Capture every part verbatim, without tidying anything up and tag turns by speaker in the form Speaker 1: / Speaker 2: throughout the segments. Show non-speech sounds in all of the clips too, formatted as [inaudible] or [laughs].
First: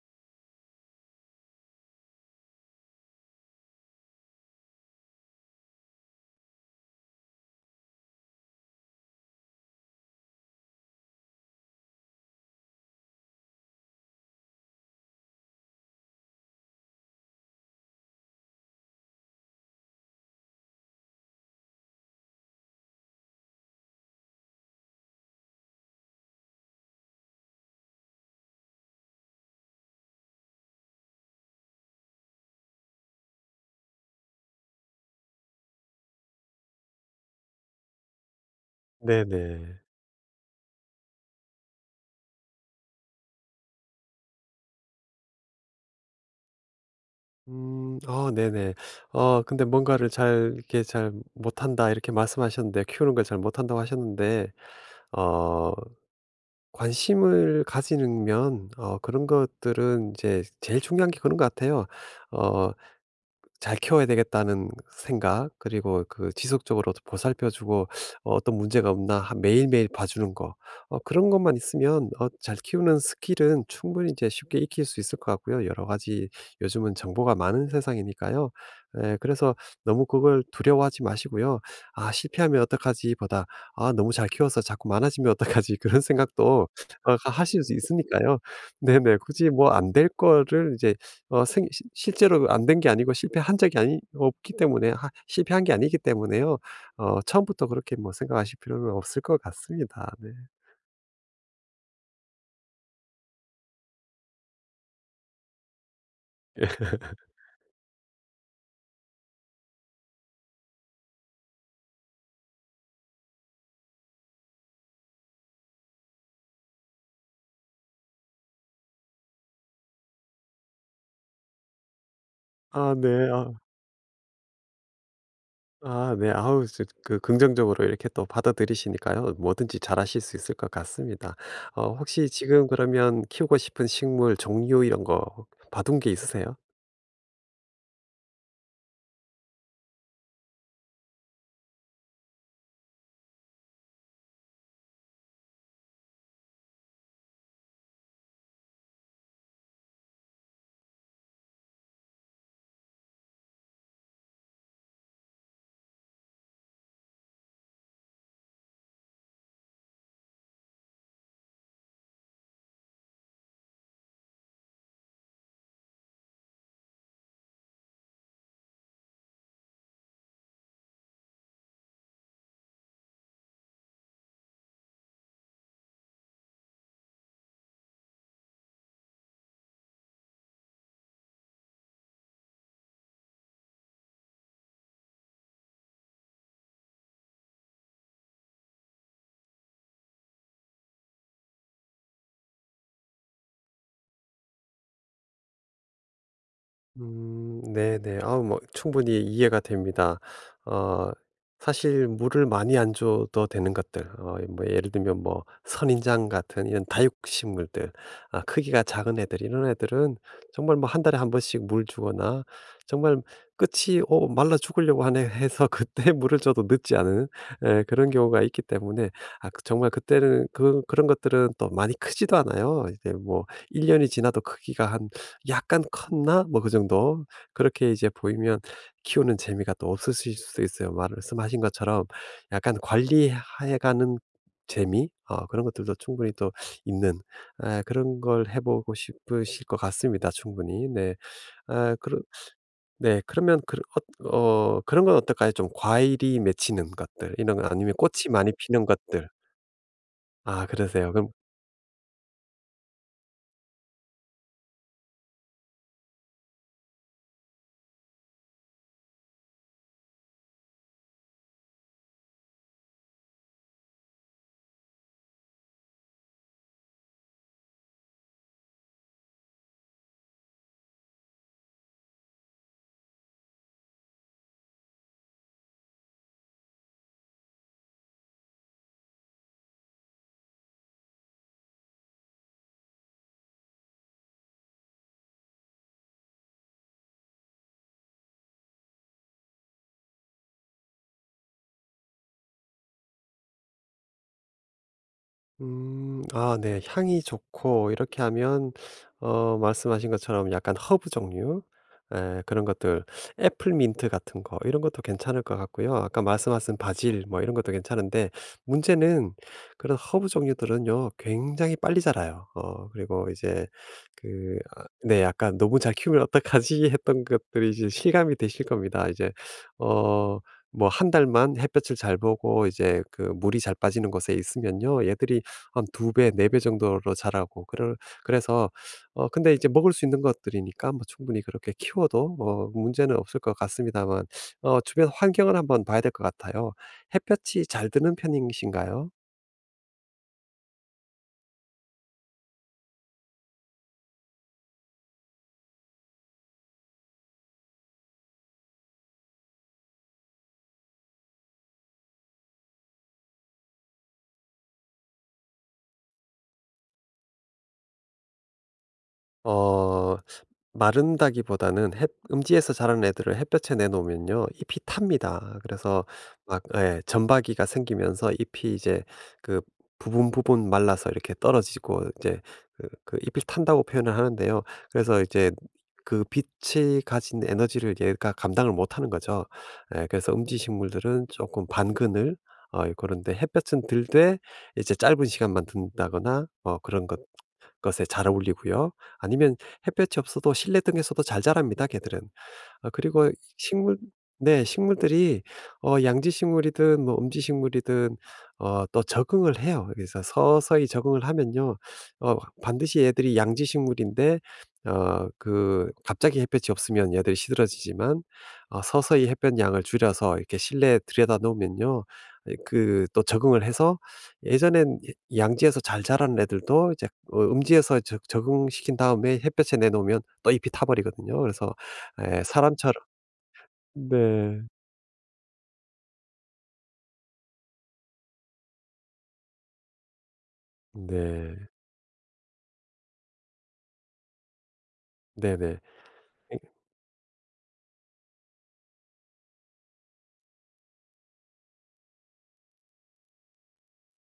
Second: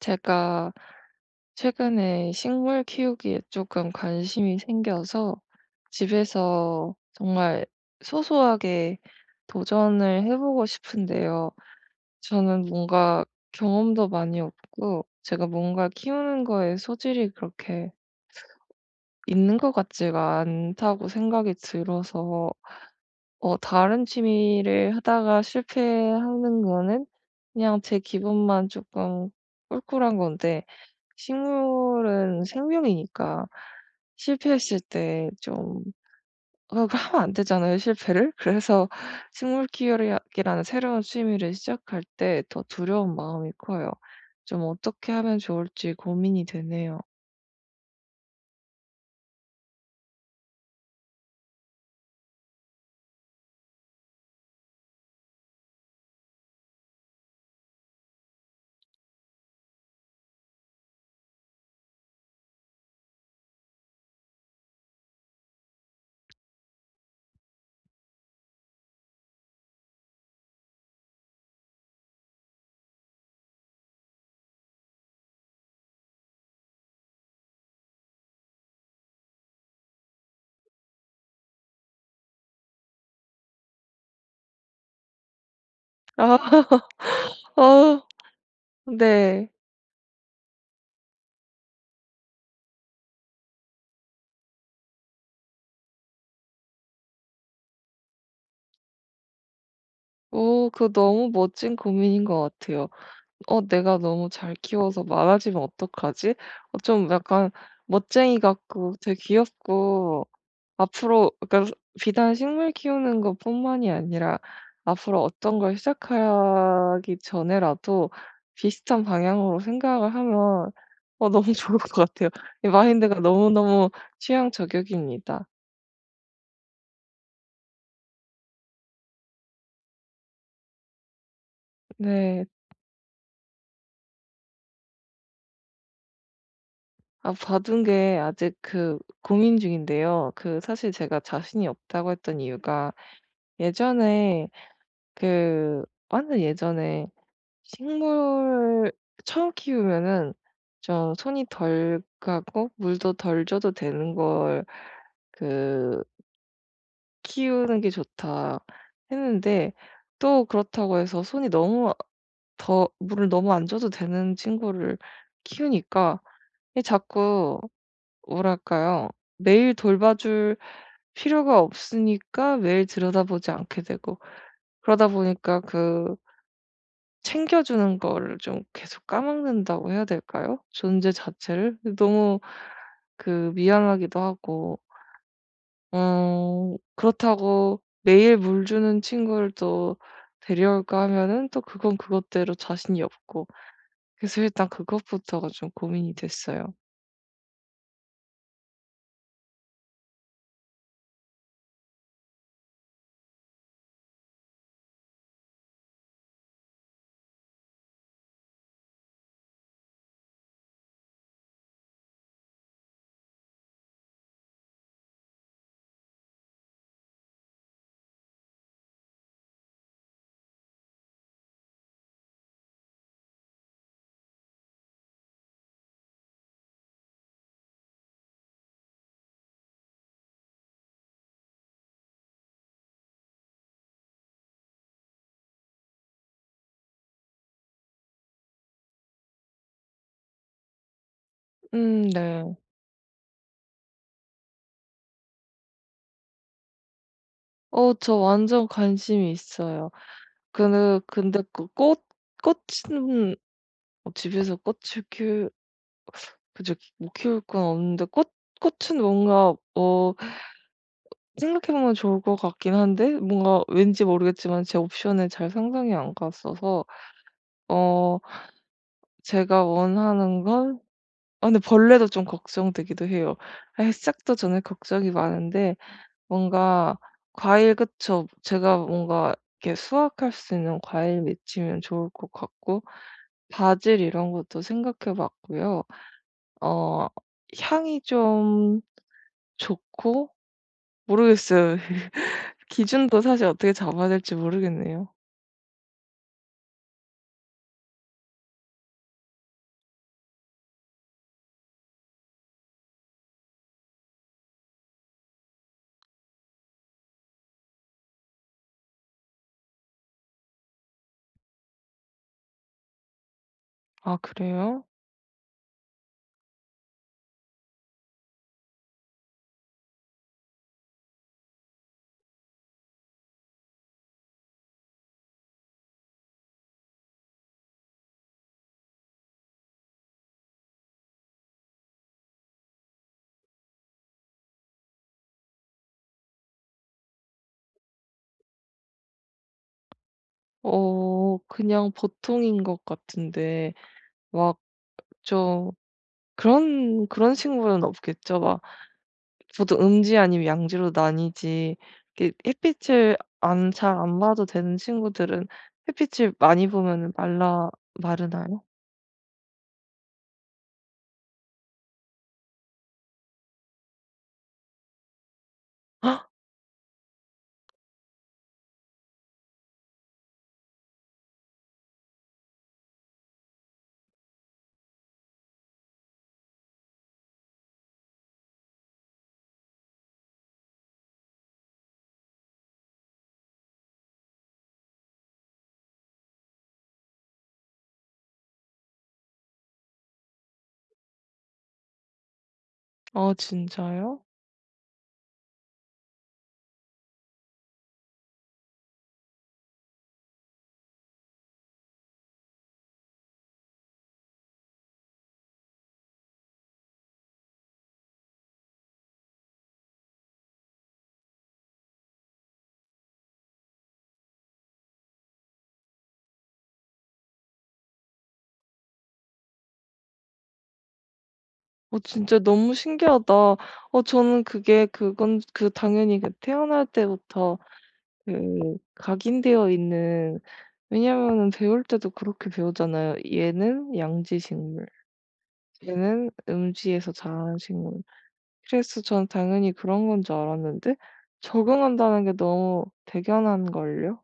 Speaker 1: 제가 최근에 식물 키우기에 조금 관심이 생겨서 집에서 정말 소소하게 도전을 해보고 싶은데요. 저는 뭔가 경험도 많이 없고, 제가 뭔가 키우는 거에 소질이 그렇게 있는 것 같지가 않다고 생각이 들어서, 어, 다른 취미를 하다가 실패하는 거는 그냥 제 기분만 조금 꿀꿀한 건데, 식물은 생명이니까 실패했을 때 좀, 어 그거 하면 안 되잖아요, 실패를. [laughs] 그래서 식물
Speaker 2: 네네.
Speaker 1: 키우기라는 새로운 취미를 시작할 때 더 두려운 마음이 커요. 좀 어떻게 하면 좋을지 고민이 되네요.
Speaker 2: 음. 어, 네네. 어 근데 뭔가를 잘 이렇게 잘 못한다 이렇게 말씀하셨는데 키우는 걸 잘 못한다고 하셨는데 어 관심을 가지면 어 그런 것들은 이제 제일 중요한 게 그런 것 같아요. 어 잘 키워야 되겠다는 생각, 그리고 그 지속적으로 보살펴 주고 어 어떤 문제가 없나 하 매일매일 봐주는 거, 어 그런 것만 있으면 어 잘 키우는 스킬은 충분히 이제 쉽게 익힐 수 있을 것 같고요. 여러 가지 요즘은 정보가 많은 세상이니까요. 예, 그래서 너무 그걸 두려워하지 마시고요. '아, 실패하면 어떡하지?' 보다 '아, 너무 잘 키워서 자꾸 많아지면 어떡하지?' [laughs] 그런
Speaker 1: 아.
Speaker 2: 생각도
Speaker 1: [laughs]
Speaker 2: 어 하실 수
Speaker 1: 어
Speaker 2: 있으니까요. 네네.
Speaker 1: 네.
Speaker 2: 굳이 뭐 안 될 거를 이제 어 생 시 실제로 안 된 게 아니고 실패한 적이 아니 없기 때문에 하 실패한 게 아니기 때문에요. 어 처음부터 그렇게 뭐 생각하실 필요는 없을 것 같습니다. 네.
Speaker 1: 오, 그거 너무 멋진 고민인 것 같아요. '어 내가 너무 잘 키워서 많아지면 어떡하지?' 어 좀 약간 멋쟁이 같고 되게 귀엽고, 앞으로 그러니까 비단 식물 키우는 것뿐만이 아니라 앞으로 어떤 걸 시작하기 전에라도 비슷한 방향으로 생각을 하면 어 너무 [laughs] 좋을 것 같아요. 이
Speaker 2: 아 네.
Speaker 1: 마인드가
Speaker 2: 아
Speaker 1: 너무너무 취향 저격입니다.
Speaker 2: 아 네. 아우, 저 그 긍정적으로 이렇게 또 받아들이시니까요. 뭐든지 잘하실 수 있을 것 같습니다. 어 혹시
Speaker 1: 네.
Speaker 2: 지금 그러면 키우고 싶은 식물 종류 이런 거 봐둔 게 있으세요?
Speaker 1: 아, 받은 게 아직 그 고민 중인데요. 그 사실 제가 자신이 없다고 했던 이유가, 예전에, 그 완전 예전에 식물 처음 키우면은 좀 손이 덜 가고 물도 덜 줘도 되는 걸 그 '키우는 게 좋다.' 했는데, 또 그렇다고 해서 손이 너무, 더 물을 너무 안 줘도 되는 친구를 키우니까 이 자꾸 뭐랄까요? 매일 돌봐줄 필요가 없으니까 매일 들여다보지 않게 되고, 그러다 보니까 그 챙겨주는 거를 좀 계속 까먹는다고 해야 될까요? 존재 자체를? 너무 그 미안하기도 하고, 어 그렇다고 매일 물 주는 친구를 또 데려올까 하면은 또 그건 그것대로 자신이 없고, 그래서 일단 그것부터가 좀 고민이 됐어요.
Speaker 2: 음, 네네. 아, 뭐 충분히 이해가 됩니다. 어 사실 물을 많이 안 줘도 되는 것들, 어 뭐 예를 들면 뭐 선인장 같은 이런 다육식물들, 아 크기가 작은 애들 이런 애들은 정말 뭐 한 달에 한 번씩 물 주거나, 정말 끝이 어 말라 죽으려고 하네 해서 [laughs] 그때 물을 줘도 늦지 않은 에, 그런 경우가 있기 때문에. 아 그 정말 그때는 그 그런 것들은 또 많이 크지도 않아요. 이제 뭐 일 년이 지나도 크기가 한 '약간 컸나?' 뭐 그 정도 그렇게 이제 보이면 키우는 재미가 또 없으실 수도 있어요. 말씀하신 것처럼 약간 관리해 가는 재미, 어 그런 것들도 충분히 또 있는, 아, 그런 걸 해 보고 싶으실 것 같습니다, 충분히. 네. 아
Speaker 1: 음.
Speaker 2: 그러
Speaker 1: 네.
Speaker 2: 네, 그러면 그런, 어 어 그런 건 어떨까요? 좀 과일이 맺히는 것들 이런 거, 아니면
Speaker 1: 어 저
Speaker 2: 꽃이 많이
Speaker 1: 완전
Speaker 2: 피는 것들.
Speaker 1: 관심이 있어요.
Speaker 2: 아,
Speaker 1: 근데
Speaker 2: 그러세요. 그럼
Speaker 1: 근데 그 꽃 꽃은, 어 집에서 꽃을 키울, 그저 못 키울 건 없는데, 꽃 꽃은 뭔가 어 생각해보면 좋을 것 같긴 한데, 뭔가 왠지 모르겠지만 제 옵션에 잘 상상이 안 갔어서. 어 제가 원하는 건, 아, 근데 벌레도 좀 걱정되기도 해요. 아, 시작도 전에 걱정이 많은데 뭔가 과일, 그쵸. 제가 뭔가 이렇게 수확할 수 있는 과일 맺히면 좋을 것 같고, 바질 이런 것도 생각해 봤고요. 어 향이 좀 좋고. 모르겠어요. [laughs] 기준도 사실 어떻게 잡아야 될지 모르겠네요.
Speaker 2: 음. 아 네. 향이 좋고 이렇게 하면 어 말씀하신 것처럼 약간 허브 종류, 에 그런 것들, 애플민트 같은 거 이런 것도 괜찮을 것 같고요. 아까 말씀하신 바질 뭐 이런 것도 괜찮은데, 문제는 그런 허브 종류들은요 굉장히 빨리 자라요. 어 그리고 이제
Speaker 1: 아,
Speaker 2: 그 아
Speaker 1: 그래요?
Speaker 2: 네, 약간 '너무 잘 키우면 어떡하지?' [laughs] 했던 것들이 이제 실감이 되실 겁니다. 이제 어 뭐 한 달만 햇볕을 잘 보고 이제 그 물이 잘 빠지는 곳에 있으면요, 얘들이 한 두 배, 네 배 정도로 자라고 그럴, 그래서 어 근데 이제 먹을 수 있는 것들이니까 뭐 충분히 그렇게 키워도 어 문제는 없을 것 같습니다만, 어 주변 환경을 한번 봐야 될 것 같아요. 햇볕이 잘 드는 편이신가요?
Speaker 1: 어 그냥 보통인 것 같은데, 막, 좀, 그런 그런 식물은 없겠죠? 막 보통 음지 아니면 양지로 나뉘지, 이렇게 햇빛을 안 잘 안 봐도 되는 친구들은 햇빛을 많이 보면 말라, 마르나요?
Speaker 2: 어. 마른다기보다는 햇 음지에서 자란 애들을 햇볕에 내놓으면요 잎이 탑니다. 그래서
Speaker 1: [gasps] 헉!
Speaker 2: 막, 예, 점박이가 생기면서 잎이 이제 그 부분 부분 말라서 이렇게 떨어지고, 이제 그 그 잎이 탄다고 표현을 하는데요. 그래서 이제 그 빛이 가진 에너지를 얘가 감당을 못하는 거죠. 예, 그래서 음지 식물들은 조금 반그늘, 어그런데 햇볕은 들되 이제 짧은 시간만 든다거나 어 그런 것 것에 잘 어울리고요. 아니면 햇볕이 없어도 실내 등에서도 잘 자랍니다, 걔들은. 아 그리고
Speaker 1: 아,
Speaker 2: 식물
Speaker 1: 진짜요?
Speaker 2: 네, 식물들이 어 양지식물이든 뭐 음지식물이든 어 또 적응을 해요. 그래서 서서히 적응을 하면요. 어 반드시 얘들이 양지식물인데 어 그 갑자기 햇볕이 없으면 얘들이 시들어지지만 어 서서히 햇볕 양을 줄여서 이렇게 실내에 들여다 놓으면요, 그 또 적응을 해서, 예전엔 양지에서 잘 자란 애들도 이제 어 음지에서 적 적응시킨 다음에 햇볕에 내놓으면 또 잎이 타 버리거든요. 그래서
Speaker 1: 어 진짜
Speaker 2: 예,
Speaker 1: 너무
Speaker 2: 사람처럼.
Speaker 1: 신기하다. 어 저는
Speaker 2: 네.
Speaker 1: 그게, 그건 그 당연히 그 태어날 때부터 그 각인되어 있는. 왜냐면은
Speaker 2: 네.
Speaker 1: 배울 때도 그렇게 배우잖아요. 얘는 양지 식물,
Speaker 2: 네네.
Speaker 1: 얘는 음지에서 자라는 식물. 그래서 전 당연히 그런 건 줄 알았는데 적응한다는 게 너무 대견한걸요.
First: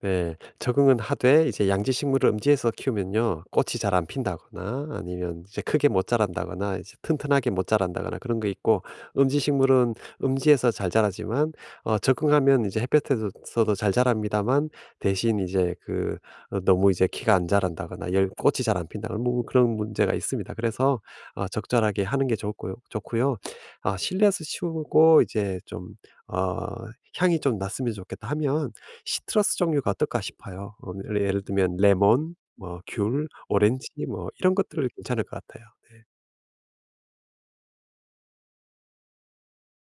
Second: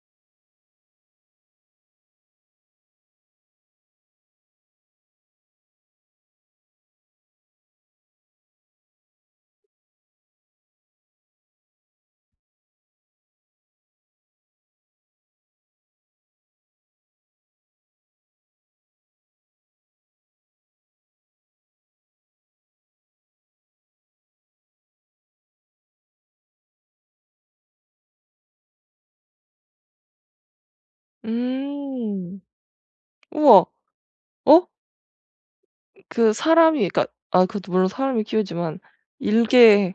Speaker 2: 네. 적응은 하되 이제 양지 식물을 음지에서 키우면요, 꽃이 잘 안 핀다거나 아니면 이제 크게 못 자란다거나 이제 튼튼하게 못 자란다거나 그런 거 있고, 음지 식물은 음지에서 잘 자라지만 어 적응하면 이제 햇볕에서도 잘 자랍니다만, 대신 이제 그 어 너무 이제 키가 안 자란다거나 열 꽃이 잘 안 핀다거나 뭐 그런 문제가 있습니다. 그래서 어 적절하게 하는 게 좋고요. 좋고요. 아 실내에서 키우고 이제 좀 어 '향이 좀 났으면 좋겠다.' 하면 시트러스 종류가 어떨까 싶어요. 어 뭐 예를 예를 들면 레몬,
Speaker 1: 음.
Speaker 2: 뭐 귤,
Speaker 1: 우와.
Speaker 2: 오렌지 뭐 이런
Speaker 1: 어?
Speaker 2: 것들 괜찮을 것 같아요. 네.
Speaker 1: 그 사람이, 그러니까 아, 그것도 물론 사람이 키우지만 일개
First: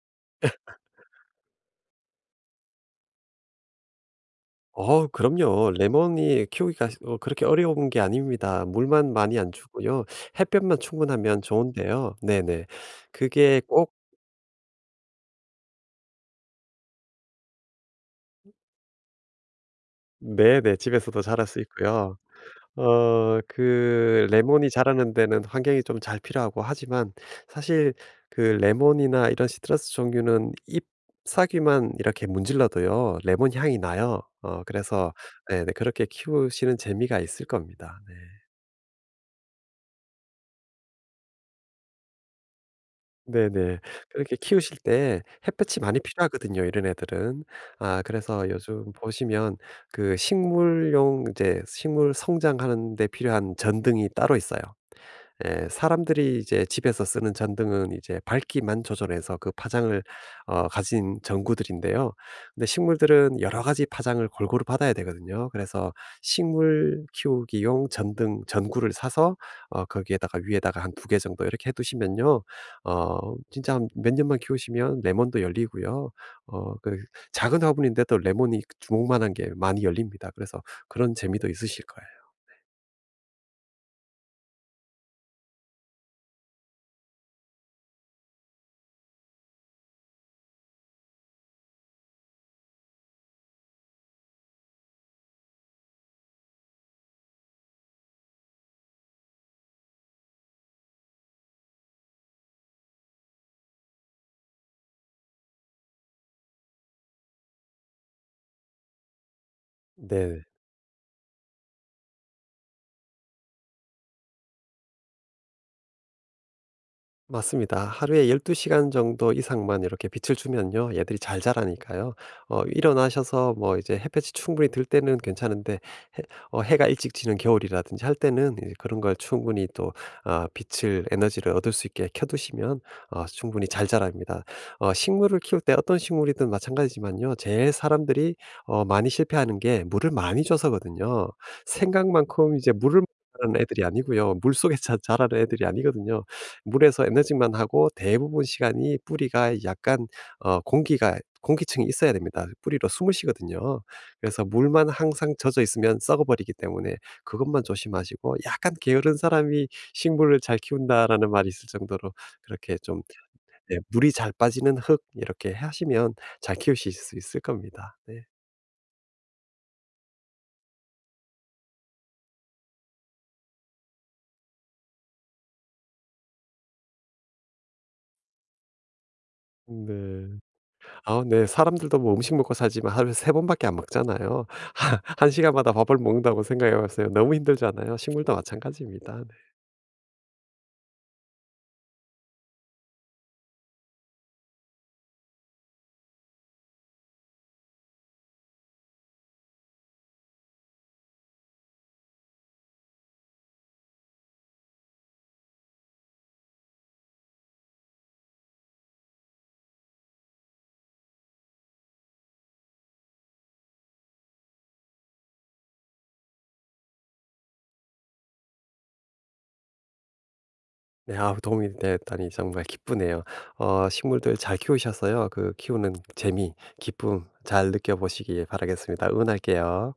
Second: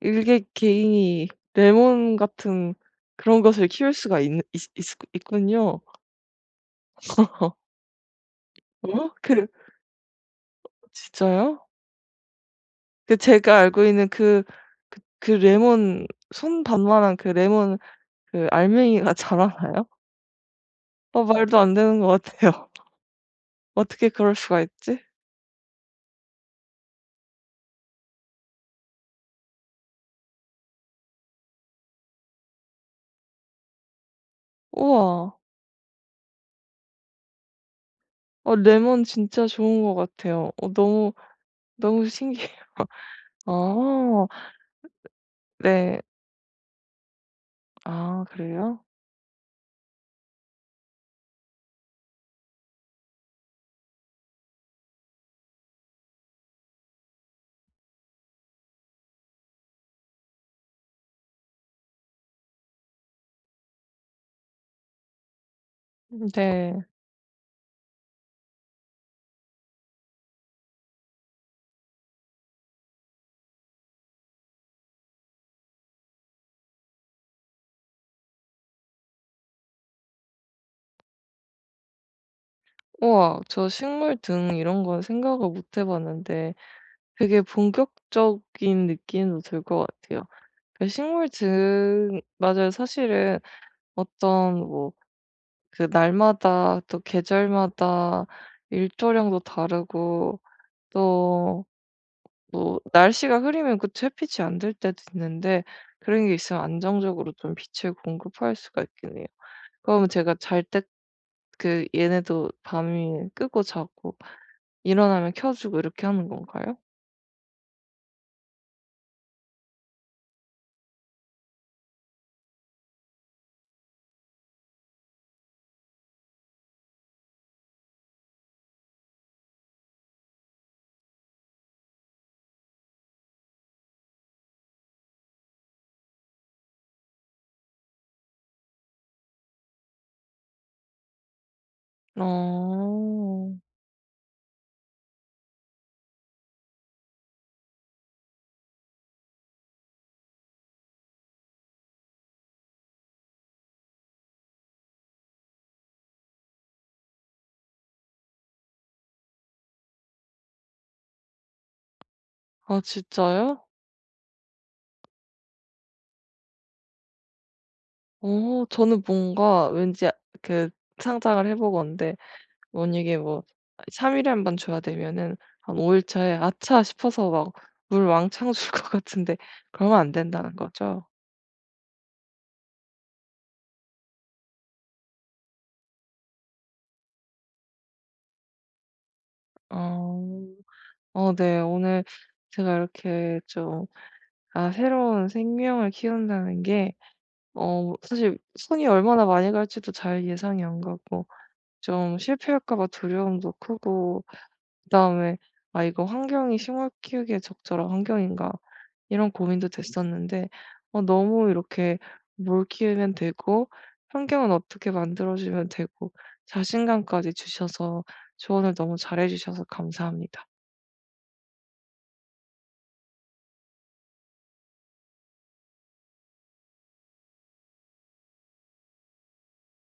Speaker 1: 일개 개인이 레몬 같은 그런 것을 키울 수가 있는, 있 있
Speaker 2: 어 그럼요.
Speaker 1: 있군요.
Speaker 2: 레몬이 키우기가 어 그렇게
Speaker 1: [laughs]
Speaker 2: 어려운 게 아닙니다. 물만
Speaker 1: 어?
Speaker 2: 많이
Speaker 1: 그
Speaker 2: 안 주고요. 햇볕만 충분하면
Speaker 1: 진짜요?
Speaker 2: 좋은데요. 네네.
Speaker 1: 그 제가
Speaker 2: 그게
Speaker 1: 알고
Speaker 2: 꼭,
Speaker 1: 있는 그 그 그 레몬, 손 반만한 그 레몬, 그 알맹이가 [laughs] 자라나요?
Speaker 2: 네네. 집에서도
Speaker 1: 어
Speaker 2: 자랄 수
Speaker 1: 말도 안 되는 것
Speaker 2: 있고요.
Speaker 1: 같아요.
Speaker 2: 어
Speaker 1: [laughs] 어떻게
Speaker 2: 그
Speaker 1: 그럴 수가
Speaker 2: 레몬이
Speaker 1: 있지?
Speaker 2: 자라는 데는 환경이 좀 잘 필요하고 하지만, 사실 그 레몬이나 이런 시트러스 종류는 잎사귀만 이렇게 문질러도요, 레몬 향이 나요. 어 그래서
Speaker 1: 우와.
Speaker 2: 네네, 그렇게 키우시는 재미가 있을 겁니다. 네.
Speaker 1: 어 레몬 진짜 좋은 것 같아요. 어 너무, 너무 신기해요.
Speaker 2: 네네.
Speaker 1: 아.
Speaker 2: 그렇게
Speaker 1: [laughs]
Speaker 2: 키우실 때 햇볕이 많이
Speaker 1: 네.
Speaker 2: 필요하거든요, 이런 애들은. 아
Speaker 1: 아,
Speaker 2: 그래서
Speaker 1: 그래요?
Speaker 2: 요즘 보시면 그 식물용, 이제 식물 성장하는 데 필요한 전등이 따로 있어요. 예, 사람들이 이제 집에서 쓰는 전등은 이제 밝기만 조절해서 그 파장을 어, 가진 전구들인데요. 근데 식물들은 여러 가지 파장을 골고루 받아야 되거든요. 그래서
Speaker 1: 네.
Speaker 2: 식물 키우기용 전등 전구를 사서 어, 거기에다가 위에다가 한 두개 정도 이렇게 해두시면요, 어, 진짜 한 몇 년만 키우시면 레몬도 열리고요. 어, 그 작은 화분인데도 레몬이 주먹만한 게 많이 열립니다. 그래서 그런 재미도 있으실 거예요.
Speaker 1: 우와, 저 식물 등 이런 건 생각을 못 해 봤는데 되게 본격적인 느낌도 들 것 같아요. 그 식물 등 맞아요. 사실은 어떤 뭐 그 날마다 또 계절마다 일조량도 다르고, 또 뭐 날씨가 흐리면 그 햇빛이 안 들 때도 있는데, 그런 게 있으면 안정적으로 좀 빛을 공급할 수가 있긴 해요. 그러면 제가
Speaker 2: 네.
Speaker 1: 잘 때 그 얘네도 밤이 끄고 자고, 일어나면 켜 주고, 이렇게 하는 건가요?
Speaker 2: 맞습니다. 하루에 열두 시간 정도 이상만 이렇게 빛을 주면요, 얘들이 잘 자라니까요. 어 일어나셔서 뭐 이제 햇볕이 충분히 들 때는 괜찮은데, 해 어 해가 일찍 지는 겨울이라든지 할 때는 이제 그런 걸 충분히 또, 아 빛을, 에너지를 얻을 수 있게 켜 두시면 어 충분히 잘 자랍니다. 어 식물을 키울 때 어떤 식물이든 마찬가지지만요, 제일 사람들이 어 많이 실패하는 게 물을 많이 줘서거든요. 생각만큼 이제 물을
Speaker 1: 어.
Speaker 2: 자라는 애들이 아니고요. 물속에 자 자라는 애들이 아니거든요. 물에서 에너징만 하고, 대부분 시간이 뿌리가 약간 어 공기가 공기층이 있어야 됩니다. 뿌리로 숨을 쉬거든요. 그래서 물만 항상 젖어 있으면 썩어버리기 때문에 그것만 조심하시고, 약간 게으른 사람이 식물을 잘 키운다라는 말이 있을 정도로 그렇게
Speaker 1: 아,
Speaker 2: 좀,
Speaker 1: 진짜요?
Speaker 2: 네, 물이 잘 빠지는 흙 이렇게 하시면 잘 키우실 수 있을 겁니다. 네.
Speaker 1: 어 저는 뭔가 왠지 그 상상을 해 보건데, 만약에 뭐 삼 일에 한 번 줘야 되면은 한 오 일 차에 '아차.' 싶어서 막 물 왕창 줄 것 같은데, 그러면 안
Speaker 2: 네.
Speaker 1: 된다는 거죠?
Speaker 2: 아 네. 사람들도 뭐 음식 먹고 살지만 하루에 세 번밖에 안 먹잖아요. [laughs] 한 시간마다 밥을 먹는다고 생각해 봤어요, 너무 힘들잖아요. 식물도 마찬가지입니다. 네.
Speaker 1: 어. 어 네. 오늘 제가 이렇게 좀, 아, 새로운 생명을 키운다는 게 어 사실 손이 얼마나 많이 갈지도 잘 예상이 안 가고, 좀 실패할까 봐 두려움도 크고, 그다음에 '아 이거 환경이 식물 키우기에 적절한 환경인가.' 이런 고민도 됐었는데, 어 너무 이렇게 뭘 키우면 되고, 환경은 어떻게 만들어 주면 되고, 자신감까지 주셔서, 조언을 너무 잘해 주셔서 감사합니다.
Speaker 2: 네, 아 도움이 되었다니 정말 기쁘네요. 어 식물들 잘 키우셔서요, 그 키우는 재미, 기쁨 잘 느껴보시기 바라겠습니다. 응원할게요.